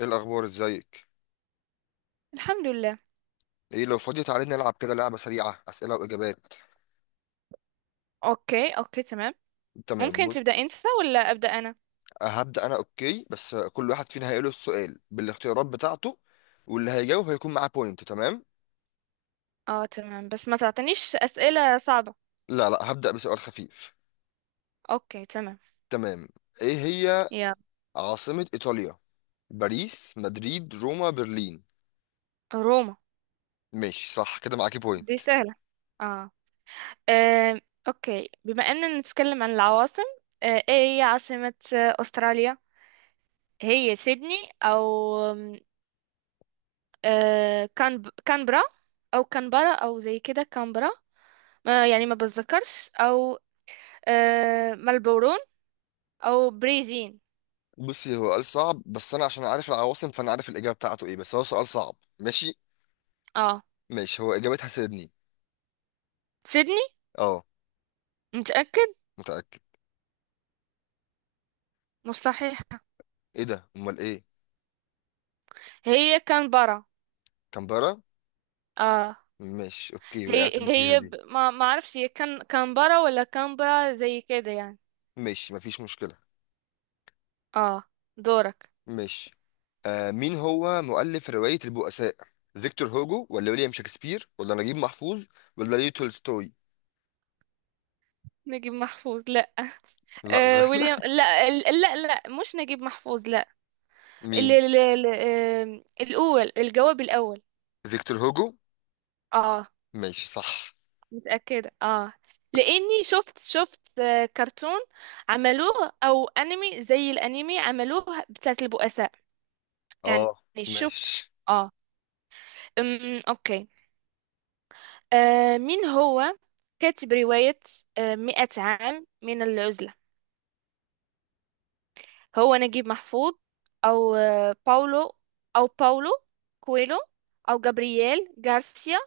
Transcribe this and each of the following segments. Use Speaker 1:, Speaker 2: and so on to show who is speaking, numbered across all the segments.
Speaker 1: ايه الاخبار؟ ازيك؟
Speaker 2: الحمد لله.
Speaker 1: ايه، لو فاضي تعالى نلعب كده لعبه سريعه، اسئله واجابات.
Speaker 2: اوكي اوكي، تمام.
Speaker 1: تمام،
Speaker 2: ممكن تبدأ
Speaker 1: بص
Speaker 2: انت ولا أبدأ انا؟
Speaker 1: هبدا انا. اوكي، بس كل واحد فينا هيقوله السؤال بالاختيارات بتاعته، واللي هيجاوب هيكون معاه بوينت. تمام،
Speaker 2: اه تمام، بس ما تعطينيش أسئلة صعبة.
Speaker 1: لا هبدا بسؤال خفيف.
Speaker 2: اوكي تمام.
Speaker 1: تمام. ايه هي
Speaker 2: يا.
Speaker 1: عاصمه ايطاليا؟ باريس، مدريد، روما، برلين؟
Speaker 2: روما.
Speaker 1: ماشي، صح كده، معاكي
Speaker 2: دي
Speaker 1: بوينت.
Speaker 2: سهلة. اه. آم، اوكي، بما اننا نتكلم عن العواصم، ايه هي عاصمة استراليا؟ هي سيدني، او كانبرا، او كانبرا، او زي كده كانبرا، ما يعني ما بتذكرش. او ملبورون او بريزين.
Speaker 1: بصي، هو قال صعب بس انا عشان عارف العواصم فانا عارف الاجابه بتاعته ايه، بس هو سؤال صعب. ماشي
Speaker 2: اه.
Speaker 1: ماشي، هو اجابتها سيدني.
Speaker 2: سيدني؟
Speaker 1: اه،
Speaker 2: متأكد؟
Speaker 1: متاكد.
Speaker 2: مستحيل.
Speaker 1: ايه ده؟ امال ايه؟
Speaker 2: هي كانبرا.
Speaker 1: كامبرا.
Speaker 2: اه.
Speaker 1: ماشي، اوكي
Speaker 2: هي
Speaker 1: وقعت انا فيها
Speaker 2: هي
Speaker 1: دي.
Speaker 2: ما ما اعرفش، هي كانبرا ولا كانبرا زي كده يعني.
Speaker 1: ماشي، مفيش مشكلة.
Speaker 2: اه، دورك.
Speaker 1: ماشي. آه، مين هو مؤلف رواية البؤساء؟ فيكتور هوجو، ولا ويليام شكسبير، ولا نجيب محفوظ، ولا ليو تولستوي؟
Speaker 2: نجيب محفوظ؟ لا.
Speaker 1: لا غلط.
Speaker 2: ويليام؟ لا، لا لا، مش نجيب محفوظ. لا. ال...
Speaker 1: مين؟
Speaker 2: ال... ال... آم، الاول، الجواب الاول.
Speaker 1: فيكتور هوجو.
Speaker 2: اه،
Speaker 1: ماشي صح.
Speaker 2: متأكدة، اه. لاني شفت كرتون عملوه، او انمي زي الانمي عملوه، بتاعت البؤساء، يعني،
Speaker 1: اه.
Speaker 2: شفت.
Speaker 1: ماشي.
Speaker 2: اه. اوكي. مين هو كاتب رواية مئة عام من العزلة؟ هو نجيب محفوظ، أو باولو، أو باولو كويلو، أو جابرييل غارسيا،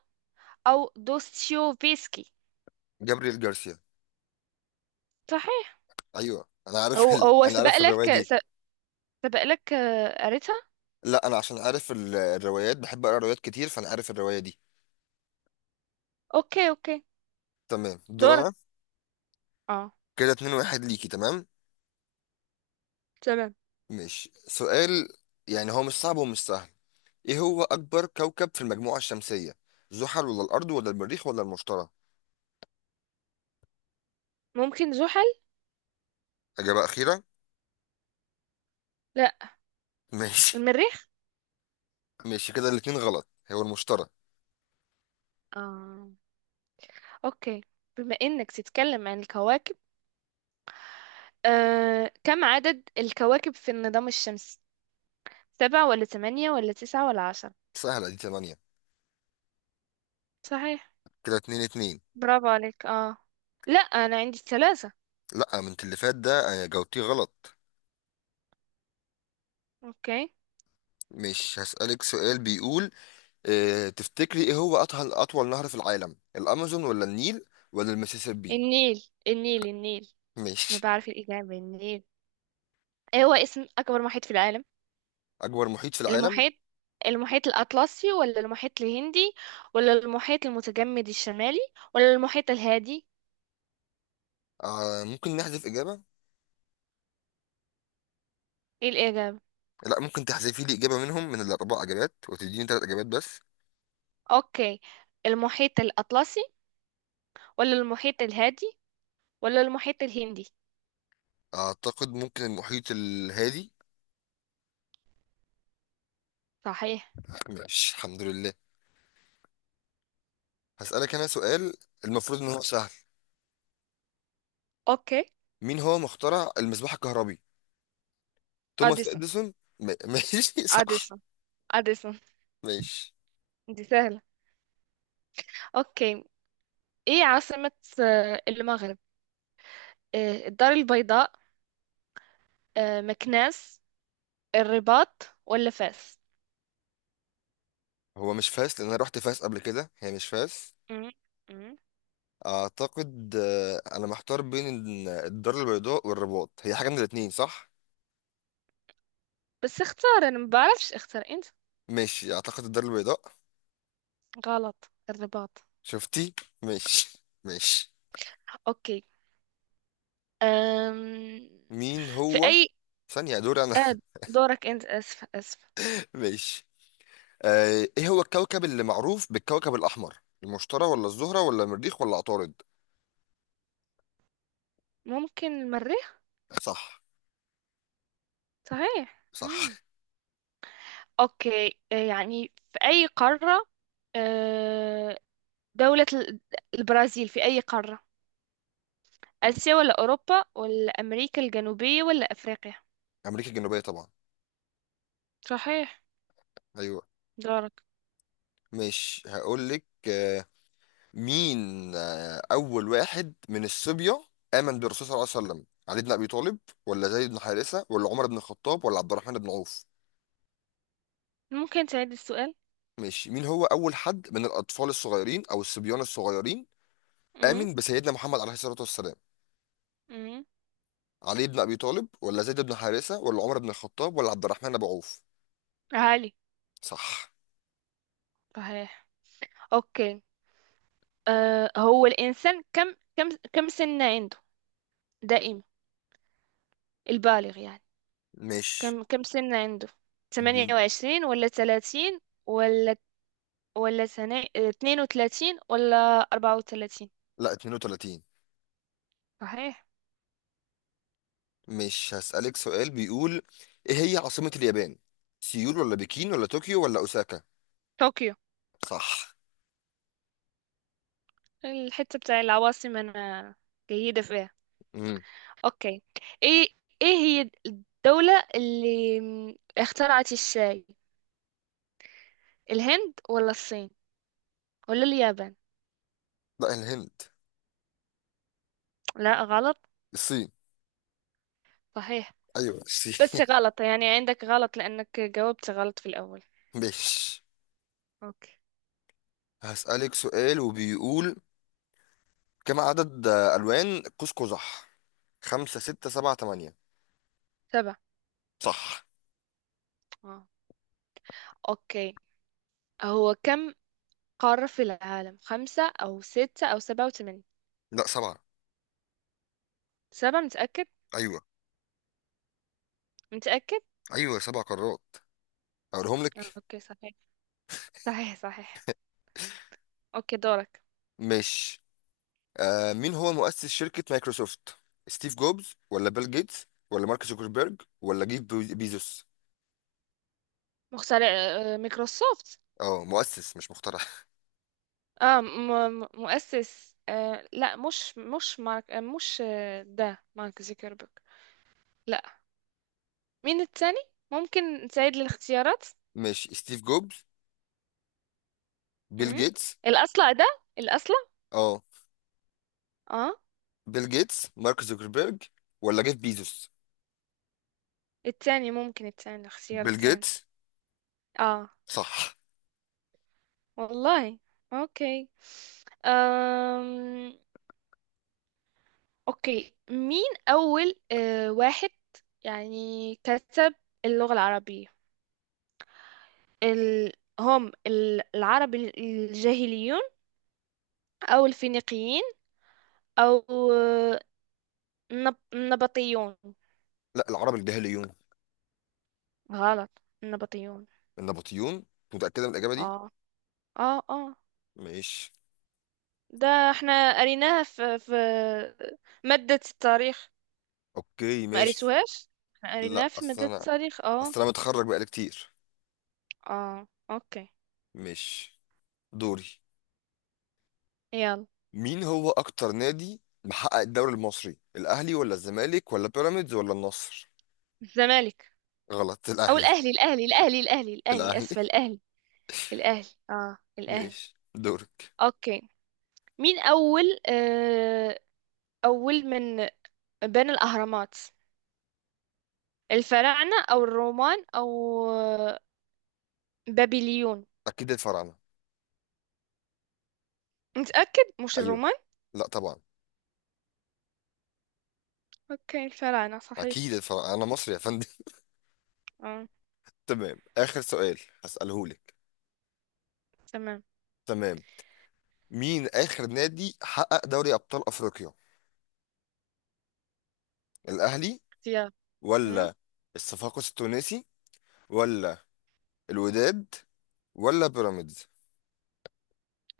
Speaker 2: أو دوستويفسكي.
Speaker 1: جابريل جارسيا.
Speaker 2: صحيح.
Speaker 1: ايوه انا عارف
Speaker 2: هو هو
Speaker 1: انا عارف الرواية دي.
Speaker 2: سبق لك قريتها.
Speaker 1: لا انا عشان عارف الروايات، بحب اقرا روايات كتير، فانا عارف الرواية دي.
Speaker 2: أوكي أوكي.
Speaker 1: تمام، دور
Speaker 2: دورك.
Speaker 1: انا.
Speaker 2: اه
Speaker 1: كده اتنين واحد ليكي. تمام.
Speaker 2: تمام.
Speaker 1: ماشي، سؤال. يعني هو مش صعب ومش سهل. ايه هو اكبر كوكب في المجموعة الشمسية؟ زحل، ولا الارض، ولا المريخ، ولا المشتري؟
Speaker 2: ممكن زحل.
Speaker 1: اجابة اخيرة.
Speaker 2: لا.
Speaker 1: ماشي.
Speaker 2: المريخ.
Speaker 1: ماشي كده، الاتنين غلط، هو المشتري.
Speaker 2: اه. أوكي، بما إنك تتكلم عن الكواكب، كم عدد الكواكب في النظام الشمسي؟ سبعة ولا تمانية ولا تسعة ولا عشرة؟
Speaker 1: سهلة دي، تمانية.
Speaker 2: صحيح.
Speaker 1: كده اتنين اتنين.
Speaker 2: برافو عليك، اه. لا، انا عندي الثلاثة.
Speaker 1: لا، من اللي فات ده جاوبتيه غلط.
Speaker 2: اوكي.
Speaker 1: مش هسألك سؤال بيقول، اه تفتكري ايه هو اطول نهر في العالم؟ الامازون، ولا النيل، ولا المسيسيبي؟
Speaker 2: النيل النيل النيل. انا
Speaker 1: ماشي.
Speaker 2: بعرف الاجابة، النيل. ايه هو اسم اكبر محيط في العالم؟
Speaker 1: اكبر محيط في العالم.
Speaker 2: المحيط المحيط الاطلسي ولا المحيط الهندي ولا المحيط المتجمد الشمالي ولا المحيط الهادي؟
Speaker 1: آه، ممكن نحذف اجابة؟
Speaker 2: ايه الاجابة؟
Speaker 1: لا، ممكن تحذفي لي اجابة منهم من الاربع اجابات وتديني ثلاث اجابات بس.
Speaker 2: اوكي، المحيط الاطلسي ولا المحيط الهادي ولا المحيط الهندي.
Speaker 1: اعتقد ممكن المحيط الهادي.
Speaker 2: صحيح.
Speaker 1: ماشي، الحمد لله. هسألك انا سؤال، المفروض ان هو سهل.
Speaker 2: اوكي.
Speaker 1: مين هو مخترع المصباح الكهربي؟ توماس
Speaker 2: اديسون
Speaker 1: اديسون. ماشي صح.
Speaker 2: اديسون اديسون.
Speaker 1: ماشي.
Speaker 2: دي سهلة. اوكي. ايه عاصمة المغرب؟ الدار البيضاء، مكناس، الرباط، ولا فاس؟
Speaker 1: هو مش فاس، لان انا رحت فاس قبل كده، هي مش فاس.
Speaker 2: مم. مم.
Speaker 1: اعتقد انا محتار بين الدار البيضاء والرباط، هي حاجة من الاتنين، صح؟
Speaker 2: بس اختار انا، ما بعرفش، اختار انت.
Speaker 1: ماشي اعتقد الدار البيضاء.
Speaker 2: غلط، الرباط.
Speaker 1: شفتي؟ ماشي ماشي.
Speaker 2: اوكي. أم...
Speaker 1: مين
Speaker 2: في
Speaker 1: هو؟
Speaker 2: اي
Speaker 1: ثانية، دور انا.
Speaker 2: آه، دورك انت، اسفة اسفة.
Speaker 1: ماشي. ايه هو الكوكب اللي معروف بالكوكب الاحمر؟ المشتري، ولا الزهرة، ولا المريخ، ولا عطارد؟
Speaker 2: ممكن المريخ.
Speaker 1: صح.
Speaker 2: صحيح.
Speaker 1: صح.
Speaker 2: مم. اوكي، يعني في اي قارة، آه، دولة ال- البرازيل في اي قارة؟ اسيا ولا اوروبا ولا امريكا الجنوبية ولا افريقيا؟
Speaker 1: امريكا الجنوبية طبعا.
Speaker 2: صحيح.
Speaker 1: ايوه.
Speaker 2: دورك.
Speaker 1: مش هقول لك. مين؟ آه، اول واحد من الصبية امن بالرسول صلى الله عليه وسلم؟ علي بن ابي طالب، ولا زيد بن حارثة، ولا عمر بن الخطاب، ولا عبد الرحمن بن عوف؟
Speaker 2: ممكن تعيد السؤال.
Speaker 1: ماشي، مين هو اول حد من الاطفال الصغيرين او الصبيان الصغيرين
Speaker 2: امم
Speaker 1: امن بسيدنا محمد عليه الصلاة والسلام؟
Speaker 2: امم
Speaker 1: علي بن ابي طالب، ولا زيد بن حارثة، ولا عمر بن الخطاب، ولا عبد الرحمن بن عوف؟
Speaker 2: عالي.
Speaker 1: صح.
Speaker 2: صحيح. اوكي. هو الانسان كم سنة عنده؟ دائما، البالغ يعني.
Speaker 1: مش
Speaker 2: كم سنة عنده؟
Speaker 1: دي.
Speaker 2: 28 ولا 30 ولا ولا سنة 32 ولا 34؟
Speaker 1: لا 32.
Speaker 2: صحيح.
Speaker 1: مش هسألك سؤال بيقول، ايه هي عاصمة اليابان؟ سيول، ولا بكين، ولا طوكيو، ولا اوساكا؟
Speaker 2: طوكيو.
Speaker 1: صح.
Speaker 2: الحتة بتاع العواصم انا جيدة فيها.
Speaker 1: امم.
Speaker 2: اوكي. ايه ايه هي الدولة اللي اخترعت الشاي؟ الهند ولا الصين ولا اليابان؟
Speaker 1: لا الهند.
Speaker 2: لا غلط.
Speaker 1: الصين.
Speaker 2: صحيح.
Speaker 1: ايوه
Speaker 2: بس
Speaker 1: الصين.
Speaker 2: غلط، يعني عندك غلط، لأنك جاوبت غلط في الأول.
Speaker 1: مش
Speaker 2: اوكي.
Speaker 1: هسألك سؤال وبيقول، كم عدد الوان قوس قزح؟ خمسة، ستة، سبعة، تمانية؟
Speaker 2: سبعة.
Speaker 1: صح.
Speaker 2: اه. اوكي. هو كم قارة في العالم؟ خمسة أو ستة أو سبعة وثمانية؟
Speaker 1: لا سبعة.
Speaker 2: سبعة، متأكد؟
Speaker 1: ايوه.
Speaker 2: متأكد.
Speaker 1: ايوه سبع قارات، اقولهم لك.
Speaker 2: اوكي. صحيح صحيح صحيح. اوكي، دورك.
Speaker 1: مش آه، مين هو مؤسس شركة مايكروسوفت؟ ستيف جوبز، ولا بيل جيتس، ولا مارك زوكربيرج، ولا جيف بيزوس؟
Speaker 2: مخترع مايكروسوفت.
Speaker 1: اه مؤسس مش مخترع.
Speaker 2: اه، م م مؤسس. لا، مش مارك، مش، ده مارك زوكربيرج. لا. مين التاني؟ ممكن نساعد للاختيارات.
Speaker 1: ماشي، ستيف جوبز، بيل
Speaker 2: امم
Speaker 1: جيتس.
Speaker 2: الأصلع ده، الأصلع.
Speaker 1: اه.
Speaker 2: اه.
Speaker 1: بيل جيتس، مارك زوكربيرج، ولا جيف بيزوس؟
Speaker 2: ممكن الاختيار
Speaker 1: بيل
Speaker 2: التاني.
Speaker 1: جيتس.
Speaker 2: اه.
Speaker 1: صح.
Speaker 2: والله. اوكي. أم... اوكي، مين أول واحد يعني كتب اللغة العربية؟ ال... هم العرب الجاهليون، أو الفينيقيين، أو آه، النبطيون؟
Speaker 1: لا العرب الجاهليون.
Speaker 2: غلط، النبطيون.
Speaker 1: النبطيون؟ متأكدة من الإجابة دي؟
Speaker 2: اه اه اه.
Speaker 1: ماشي.
Speaker 2: ده احنا قريناها في مادة التاريخ.
Speaker 1: اوكي
Speaker 2: ما
Speaker 1: ماشي.
Speaker 2: قريتوهاش؟ احنا
Speaker 1: لا
Speaker 2: قريناها في
Speaker 1: اصل
Speaker 2: مادة
Speaker 1: انا،
Speaker 2: التاريخ، اه.
Speaker 1: اصل انا متخرج بقالي كتير.
Speaker 2: اه. اوكي.
Speaker 1: ماشي، دوري.
Speaker 2: يلا.
Speaker 1: مين هو اكتر نادي محقق الدوري المصري؟ الاهلي، ولا الزمالك، ولا بيراميدز، ولا النصر؟
Speaker 2: الزمالك.
Speaker 1: غلط،
Speaker 2: او
Speaker 1: الاهلي.
Speaker 2: الاهلي الاهلي الاهلي الاهلي الاهلي،
Speaker 1: الاهلي.
Speaker 2: اسفة، الاهلي. الاهلي، اه، الاهلي.
Speaker 1: ماشي، دورك.
Speaker 2: اوكي. مين اول اول من بنى الاهرامات؟ الفراعنة او الرومان او آه، بابليون؟
Speaker 1: اكيد الفراعنه.
Speaker 2: متأكد؟ مش
Speaker 1: ايوه.
Speaker 2: الرومان.
Speaker 1: لا طبعا.
Speaker 2: اوكي، الفراعنة. صحيح.
Speaker 1: اكيد الفراعنه، انا مصري يا فندم.
Speaker 2: اه
Speaker 1: تمام اخر سؤال هساله لك.
Speaker 2: تمام.
Speaker 1: تمام. مين اخر نادي حقق دوري ابطال افريقيا؟ الاهلي،
Speaker 2: يلا.
Speaker 1: ولا الصفاقس التونسي، ولا الوداد، ولا بيراميدز؟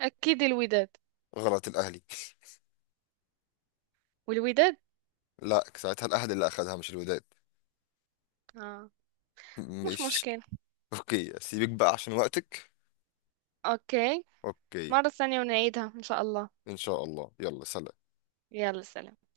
Speaker 2: أكيد الوداد.
Speaker 1: غلط، الاهلي.
Speaker 2: والوداد.
Speaker 1: لا ساعتها الاهلي اللي اخذها مش الوداد.
Speaker 2: آه. مش
Speaker 1: ماشي.
Speaker 2: مشكلة.
Speaker 1: اوكي سيبك بقى عشان وقتك.
Speaker 2: أوكي.
Speaker 1: اوكي.
Speaker 2: مرة ثانية ونعيدها إن شاء الله.
Speaker 1: ان شاء الله، يلا سلام.
Speaker 2: يلا سلام.